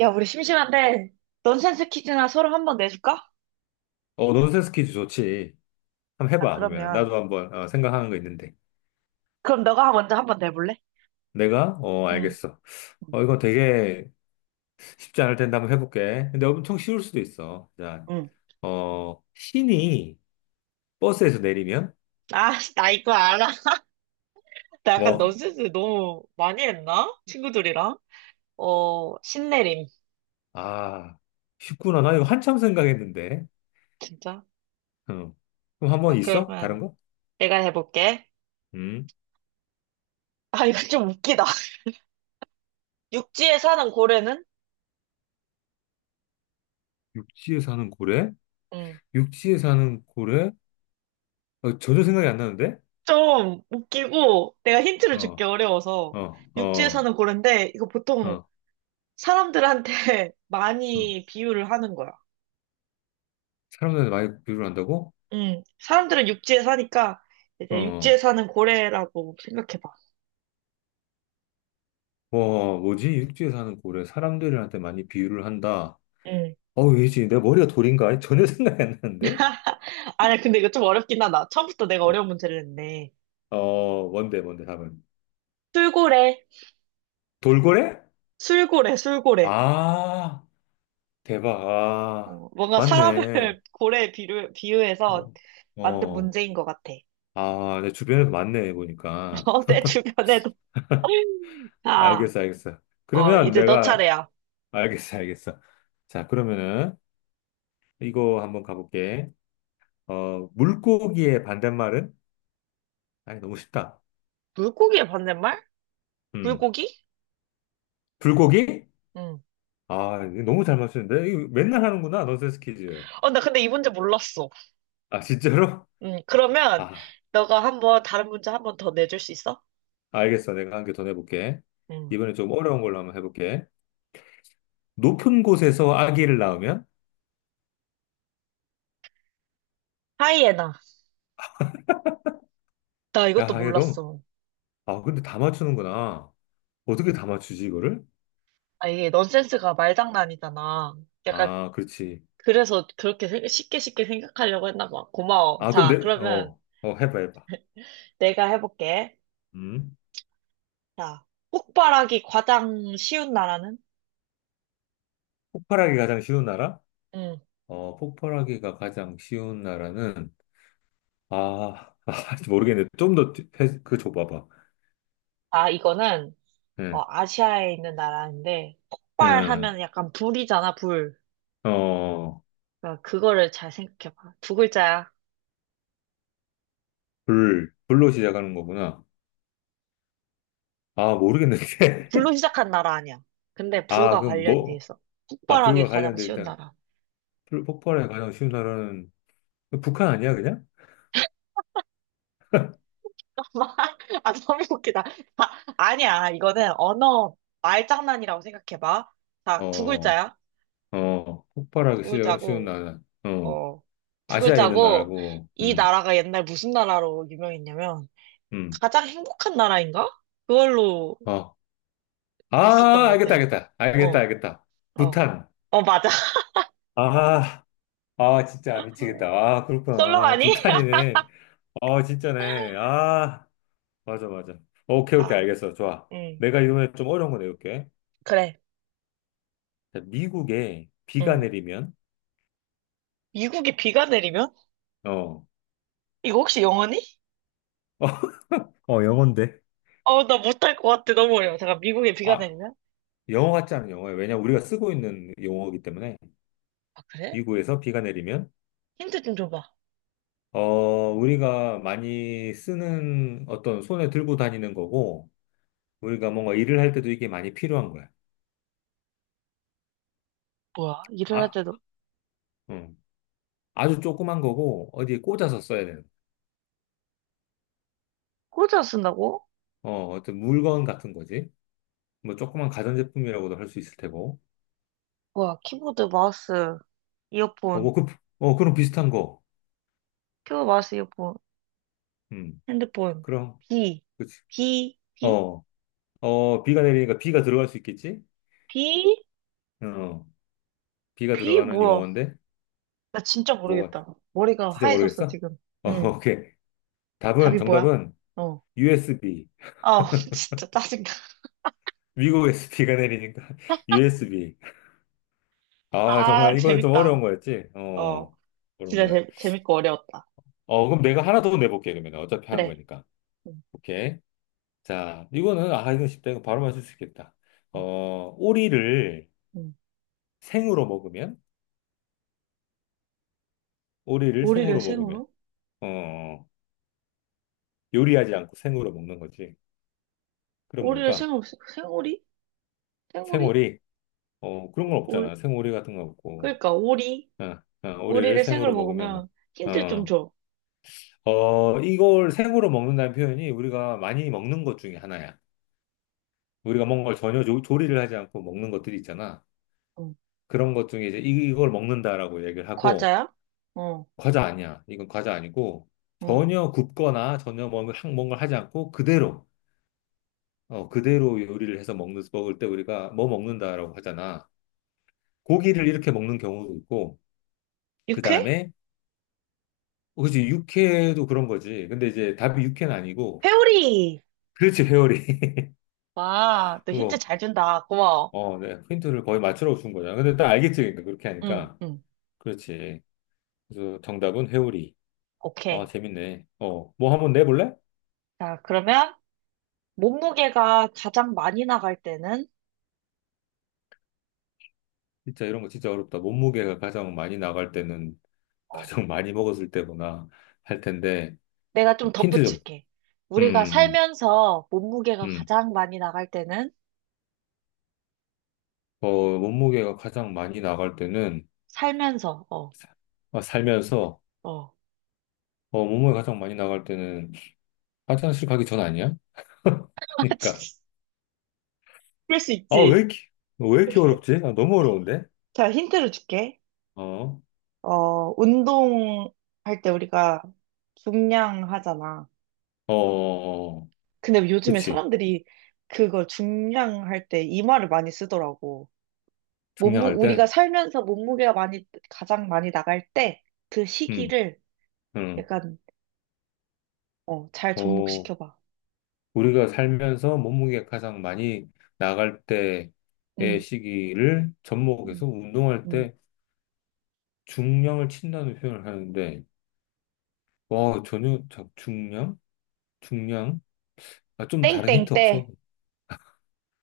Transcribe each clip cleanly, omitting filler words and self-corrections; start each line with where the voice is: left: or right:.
right: 야, 우리 심심한데 넌센스 퀴즈나 서로 한 번 내줄까?
left: 논센스 퀴즈 좋지. 한번
right: 아,
left: 해봐, 그러면.
right: 그러면.
left: 나도 한번 생각하는 거 있는데.
right: 그럼 너가 먼저 한 번 내볼래?
left: 내가?
right: 응,
left: 알겠어.
right: 응.
left: 이거 되게 쉽지 않을 텐데 한번 해볼게. 근데 엄청 쉬울 수도 있어. 자,
right: 응.
left: 신이 버스에서 내리면?
right: 아, 씨, 나 이거 알아. 나 약간
left: 뭐?
right: 넌센스 너무 많이 했나? 친구들이랑. 어, 신내림.
left: 아, 쉽구나. 나 이거 한참 생각했는데.
right: 진짜?
left: 어. 그럼
right: 자,
left: 한번 있어?
right: 그러면
left: 다른 거?
right: 내가 해볼게.
left: 음.
right: 아, 이거 좀 웃기다. 육지에 사는 고래는?
left: 육지에 사는 고래?
right: 응.
left: 육지에 사는 고래? 전혀 생각이 안 나는데?
right: 좀 웃기고, 내가 힌트를 주기
left: 어,
right: 어려워서.
left: 어,
right: 육지에
left: 어,
right: 사는 고래인데, 이거 보통
left: 어.
right: 사람들한테
left: 어.
right: 많이 비유를 하는 거야.
left: 사람들한테 많이 비유를 한다고?
right: 사람들은 육지에 사니까
left: 어.
right: 이제 육지에
left: 어.
right: 사는 고래라고 생각해봐.
left: 와, 뭐지? 육지에 사는 고래 사람들한테 많이 비유를 한다.
right: 음.
left: 어, 왜지? 내 머리가 돌인가? 전혀 생각이 안 나는데?
right: 아니, 근데 이거 좀 어렵긴 하다. 처음부터 내가
left: 어,
right: 어려운 문제를 냈네.
left: 어, 뭔데, 뭔데, 답은.
right: 술고래,
left: 돌고래?
right: 술고래.
left: 아, 대박. 아,
right: 어, 뭔가 사람을
left: 맞네.
right: 고래에 비유, 비유해서
left: 어,
right: 만든
left: 어.
right: 문제인 것 같아.
left: 아, 내 주변에도 많네, 보니까.
right: 어, 내 주변에도. 자,
left: 알겠어, 알겠어.
right: 어,
left: 그러면
right: 이제 너
left: 내가,
right: 차례야.
left: 알겠어, 알겠어. 자, 그러면은, 이거 한번 가볼게. 물고기의 반대말은? 아니, 너무 쉽다.
right: 물고기의 반대말?
left: 음.
right: 물고기?
left: 불고기?
right: 응.
left: 아, 이거 너무 잘 맞추는데? 이거 맨날 하는구나, 넌센스 퀴즈.
right: 어, 나 근데 이 문제 몰랐어.
left: 아, 진짜로?
right: 응, 그러면
left: 아,
right: 너가 한번 다른 문제 한 번 더 내줄 수 있어?
left: 알겠어. 내가 한 개 더 내볼게.
right: 응.
left: 이번에 좀 어려운 걸로 한번 해볼게. 높은 곳에서 아기를 낳으면?
right: 하이에나. 나 이것도
left: 야, 이게 너무,
right: 몰랐어.
left: 아, 근데 다 맞추는구나. 어떻게 다 맞추지, 이거를?
right: 아, 이게 넌센스가 말장난이잖아. 약간,
left: 아, 그렇지.
right: 그래서 쉽게 쉽게 생각하려고 했나 봐. 고마워.
left: 아, 그럼 내,
right: 자, 그러면
left: 해봐, 해봐.
right: 내가 해볼게.
left: 음?
right: 자, 폭발하기 가장 쉬운 나라는?
left: 폭발하기 가장 쉬운 나라?
right: 응.
left: 폭발하기가 가장 쉬운 나라는, 아, 아, 모르겠네. 좀 더, 그, 줘봐봐.
right: 아, 이거는,
left: 응,
right: 어, 아시아에 있는 나라인데,
left: 응,
right: 폭발하면 약간 불이잖아, 불.
left: 어. 어.
right: 그러니까 그거를 잘 생각해봐. 두 글자야.
left: 불, 불로 시작하는 거구나. 아, 모르겠는데.
right: 불로 시작한 나라 아니야. 근데
left: 아,
right: 불과
left: 그럼
right: 관련이 돼
left: 뭐,
right: 있어.
left: 아,
right: 폭발하기
left: 불과
right: 가장
left: 관련돼
right: 쉬운
left: 있다.
right: 나라.
left: 불, 폭발에 가장 쉬운 나라는, 북한 아니야, 그냥?
right: 아, 너무 웃기다. 아, 아니야. 이거는 언어 말장난이라고 생각해봐. 자, 두
left: 어,
right: 글자야.
left: 폭발하기
right: 두
left: 쉬운
right: 글자고,
left: 나라. 어,
right: 어, 두
left: 아시아에 있는
right: 글자고,
left: 나라고,
right: 이 나라가 옛날 무슨 나라로 유명했냐면,
left: 음,
right: 가장 행복한 나라인가? 그걸로
left: 어.
right: 있었던
left: 아,
right: 것
left: 알겠다,
right: 같아.
left: 알겠다. 알겠다,
right: 어,
left: 알겠다.
right: 어.
left: 부탄.
right: 어, 맞아.
left: 아, 아, 진짜 미치겠다. 아, 그렇구나. 아,
right: 썰렁하니?
left: 부탄이네. 아, 진짜네. 아, 맞아, 맞아. 오케이, 오케이,
right: 자,
left: 알겠어. 좋아.
right: 음,
left: 내가 이번에 좀 어려운 거 내볼게.
right: 그래.
left: 미국에 비가
right: 음.
left: 내리면.
right: 미국에 비가 내리면?
left: 어,
right: 이거 혹시 영어니?
left: 어, 영어인데.
right: 어, 나 못할 것 같아. 너무 어려워. 잠깐, 미국에 비가
left: 아,
right: 내리면?
left: 영어 같지 않은 영어예요. 왜냐 우리가 쓰고 있는 용어이기 때문에.
right: 아, 그래?
left: 미국에서 비가 내리면
right: 힌트 좀 줘봐.
left: 어, 우리가 많이 쓰는 어떤 손에 들고 다니는 거고 우리가 뭔가 일을 할 때도 이게 많이 필요한 거야.
right: 뭐야, 일을 할
left: 아,
right: 때도
left: 음. 아주 조그만 거고 어디에 꽂아서 써야 되는
right: 꽂아 쓴다고?
left: 어떤 물건 같은 거지. 뭐 조그만 가전제품이라고도 할 수 있을 테고.
right: 뭐야, 키보드, 마우스, 이어폰,
left: 뭐 그, 그런 비슷한 거.
right: 키보드, 마우스, 이어폰,
left: 음,
right: 핸드폰,
left: 그럼,
right: 비,
left: 그치.
right: 비, 비,
left: 어, 비가 내리니까 비가 들어갈 수 있겠지?
right: 비,
left: 어, 비가
right: 비,
left: 들어가는
right: 뭐야?
left: 용어인데,
right: 나 진짜
left: 뭐가,
right: 모르겠다. 머리가
left: 진짜
right: 하얘졌어,
left: 모르겠어?
right: 지금.
left: 어,
right: 응,
left: 오케이. 답은,
right: 답이 뭐야?
left: 정답은
right: 어.
left: USB.
right: 아, 진짜 짜증나.
left: 미국에서 비가 내리니까 USB. 아,
right: 아,
left: 정말 이거는 좀
right: 재밌다.
left: 어려운 거였지?
right: 어,
left: 어려운 거야.
right: 재밌고 어려웠다.
left: 그럼 내가 하나 더 내볼게, 그러면. 어차피 한
right: 그래.
left: 거니까.
right: 응,
left: 오케이. 자, 이거는, 아, 이건 쉽다. 이거 바로 맞출 수 있겠다.
right: 응,
left: 오리를
right: 응.
left: 생으로 먹으면? 오리를
right: 오리를
left: 생으로 먹으면?
right: 생으로?
left: 어, 요리하지 않고 생으로 먹는 거지. 그럼
right: 오리를
left: 뭘까?
right: 생으로, 생오리? 생오리?
left: 생오리? 어, 그런 건
right: 오리.
left: 없잖아. 생오리 같은 거 없고.
right: 그러니까, 오리.
left: 어, 오리를
right: 오리를 생으로
left: 생으로 먹으면 뭐.
right: 먹으면 힌트 좀
left: 어,
right: 줘.
left: 이걸 생으로 먹는다는 표현이 우리가 많이 먹는 것 중에 하나야. 우리가 먹는 걸 전혀 조리를 하지 않고 먹는 것들이 있잖아.
right: 응.
left: 그런 것 중에 이제 이걸 먹는다라고 얘기를 하고,
right: 과자야? 어,
left: 과자 아니야. 이건 과자 아니고,
right: 응.
left: 전혀 굽거나 전혀 뭔가 뭔가를 하지 않고 그대로, 그대로 요리를 해서 먹는, 먹을 때 우리가 뭐 먹는다라고 하잖아. 고기를 이렇게 먹는 경우도 있고, 그
right: 육회?
left: 다음에 어, 그치, 육회도 그런 거지. 근데 이제 답이 육회는 아니고,
right: 회오리!
left: 그렇지, 회오리.
right: 와, 너 힌트
left: 뭐,
right: 잘 준다. 고마워.
left: 어, 네, 힌트를 거의 맞추라고 준 거잖아. 근데 딱 알겠지, 그러니까, 그렇게
right: 응,
left: 하니까.
right: 응.
left: 그렇지. 그래서 정답은 회오리. 아,
right: 오케이.
left: 재밌네. 뭐 한번 내볼래?
right: 자, 그러면 몸무게가 가장 많이 나갈 때는
left: 진짜 이런 거 진짜 어렵다. 몸무게가 가장 많이 나갈 때는
right: 어,
left: 가장 많이 먹었을 때구나 할 텐데,
right: 내가 좀
left: 힌트 좀.
right: 덧붙일게. 우리가
left: 음,
right: 살면서 몸무게가
left: 음.
right: 가장 많이 나갈 때는
left: 몸무게가 가장 많이 나갈 때는,
right: 살면서 어,
left: 사- 아, 살면서,
right: 어.
left: 몸무게가 가장 많이 나갈 때는 화장실 가기 전 아니야?
right: 아,
left: 그러니까,
right: 진짜. 그럴 수
left: 아, 왜
right: 있지.
left: 이렇게, 왜 이렇게 어렵지? 아, 너무 어려운데?
right: 자, 힌트를 줄게.
left: 어, 어,
right: 어, 운동할 때 우리가 중량 하잖아.
left: 어, 어.
right: 근데 요즘에
left: 그치.
right: 사람들이 그걸 중량할 때 이 말을 많이 쓰더라고.
left: 증량할 때,
right: 우리가 살면서 몸무게가 가장 많이 나갈 때 그
left: 응.
right: 시기를
left: 응.
right: 약간, 어, 잘
left: 어,
right: 접목시켜봐.
left: 우리가 살면서 몸무게 가장 많이 나갈 때의
right: 응,
left: 시기를
right: 응,
left: 접목해서 운동할
right: 응.
left: 때 중량을 친다는 표현을 하는데, 와, 전혀 중량, 중량, 아, 좀 다른
right: 땡땡
left: 힌트
right: 때.
left: 없어.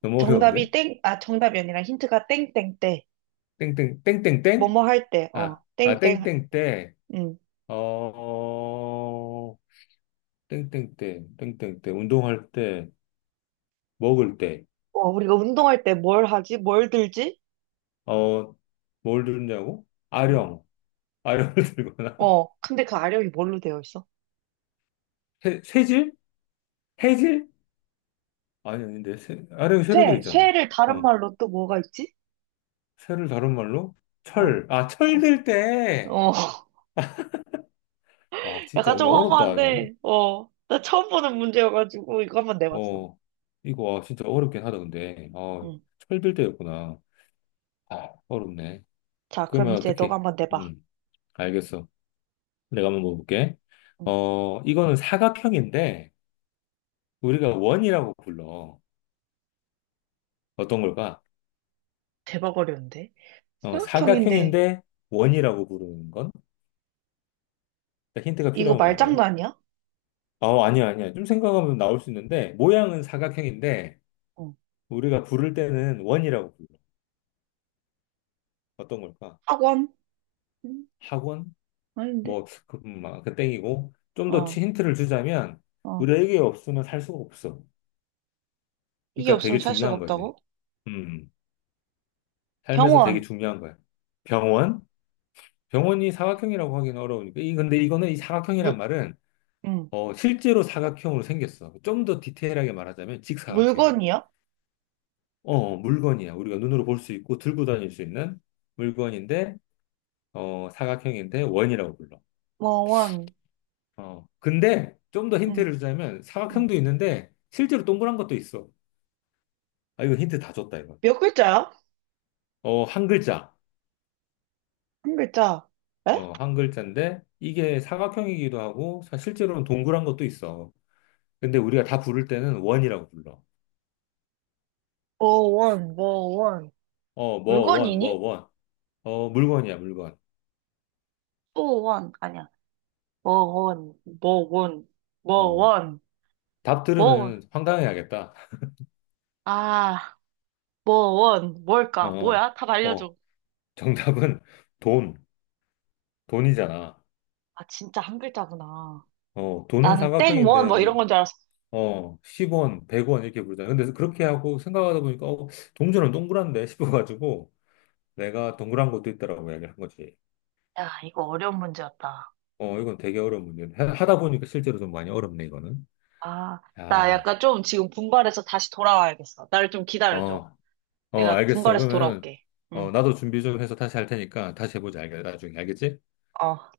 left: 너무 어려운데?
right: 정답이 아니라 힌트가 땡땡 때.
left: 땡땡 땡땡땡?
right: 뭐뭐 할 때,
left: 아,
right: 어,
left: 아
right: 땡땡,
left: 땡땡땡.
right: 응.
left: 어, 땡땡땡, 땡땡땡, 운동할 때, 먹을 때,
right: 어, 우리가 운동할 때 뭘 하지? 뭘 들지?
left: 어, 뭘 들냐고?
right: 응.
left: 아령, 아령을 들거나.
right: 어, 근데 그 아령이 뭘로 되어 있어?
left: 새질? 해질? 아니, 아닌데, 새, 아령이 새로 돼 있잖아.
right: 쇠를 다른
left: 어,
right: 말로 또 뭐가 있지?
left: 새를 다른 말로?
right: 어,
left: 철, 아, 철
right: 어,
left: 들 때!
right: 어.
left: 와, 진짜
right: 약간 좀
left: 이거 어렵다, 이거.
right: 허무한데, 어, 나 처음 보는 문제여가지고 이거 한번 내봤어.
left: 어, 이거, 와, 진짜 어렵긴 하다, 근데. 어,
right: 응.
left: 철들 때였구나. 아, 어렵네.
right: 자, 그럼
left: 그러면
right: 이제 너가
left: 어떻게,
right: 한번 내봐.
left: 음, 알겠어. 내가 한번 먹어볼게.
right: 응.
left: 이거는 사각형인데, 우리가 원이라고 불러. 어떤 걸까?
right: 대박 어려운데. 사각형인데,
left: 사각형인데, 원이라고 부르는 건? 나 힌트가
right: 이거
left: 필요하면 말해.
right: 말장난 아니야?
left: 어, 아니야, 아니야. 좀 생각하면 나올 수 있는데, 모양은 사각형인데,
right: 응.
left: 우리가 부를 때는 원이라고 불러. 어떤 걸까?
right: 학원? 응.
left: 학원?
right: 아닌데.
left: 뭐, 그, 아, 그 땡이고. 좀 더
right: 어,
left: 힌트를 주자면, 우
right: 어.
left: 리에게 없으면 살 수가 없어.
right: 이게
left: 그러니까
right: 없으면
left: 되게
right: 살 수가
left: 중요한 거지.
right: 없다고?
left: 음, 음. 삶에서 되게
right: 병원.
left: 중요한 거야. 병원? 병원이 사각형이라고 하기는 어려우니까. 이, 근데 이거는 이 사각형이란
right: 물,
left: 말은
right: 응.
left: 어, 실제로 사각형으로 생겼어. 좀 더 디테일하게 말하자면 직사각형이야.
right: 물건이야?
left: 물건이야. 우리가 눈으로 볼 수 있고 들고 다닐 수 있는 물건인데 사각형인데 원이라고 불러.
right: 뭐원.
left: 어, 근데 좀 더
right: 응,
left: 힌트를 주자면
right: 응.
left: 사각형도 있는데 실제로 동그란 것도 있어. 아, 이거 힌트 다 줬다, 이거.
right: 몇 글자야?
left: 어, 한 글자.
right: 한 글자. 에?
left: 어, 한 글자인데 이게 사각형이기도 하고 실제로는 동그란 것도 있어. 근데 우리가 다 부를 때는 원이라고 불러.
right: 뭐원, 뭐원.
left: 어, 뭐, 원, 뭐,
right: 물건이니?
left: 원. 물건이야, 물건.
right: 뭐원. 아니야. 뭐원, 뭐원,
left: 어,
right: 뭐원.
left: 답
right: 뭐,
left: 들으면 황당해야겠다.
right: 아, 뭐 원, 뭘까?
left: 어,
right: 뭐야? 답
left: 어,
right: 알려줘.
left: 정답은 돈, 돈이잖아.
right: 아, 진짜 한 글자구나.
left: 어, 돈은
right: 나는 땡 원,
left: 삼각형인데,
right: 뭐
left: 우리,
right: 이런 건 줄 알았어.
left: 어, 10원, 100원 이렇게 부르잖아. 근데 그렇게 하고 생각하다 보니까, 어, 동전은 동그란데 싶어가지고, 내가 동그란 것도 있다라고 이야기를 한 거지.
right: 야, 이거 어려운 문제였다.
left: 이건 되게 어려운 문제인데, 하다 보니까 실제로 좀 많이 어렵네, 이거는.
right: 아, 나
left: 아,
right: 약간 좀 지금 분발해서 다시 돌아와야겠어. 나를 좀 기다려줘.
left: 어,
right: 내가
left: 알겠어.
right: 분발해서
left: 그러면,
right: 돌아올게.
left: 어,
right: 응,
left: 나도 준비 좀 해서 다시 할 테니까 다시 해보자, 알, 나중에. 알겠지?
right: 어.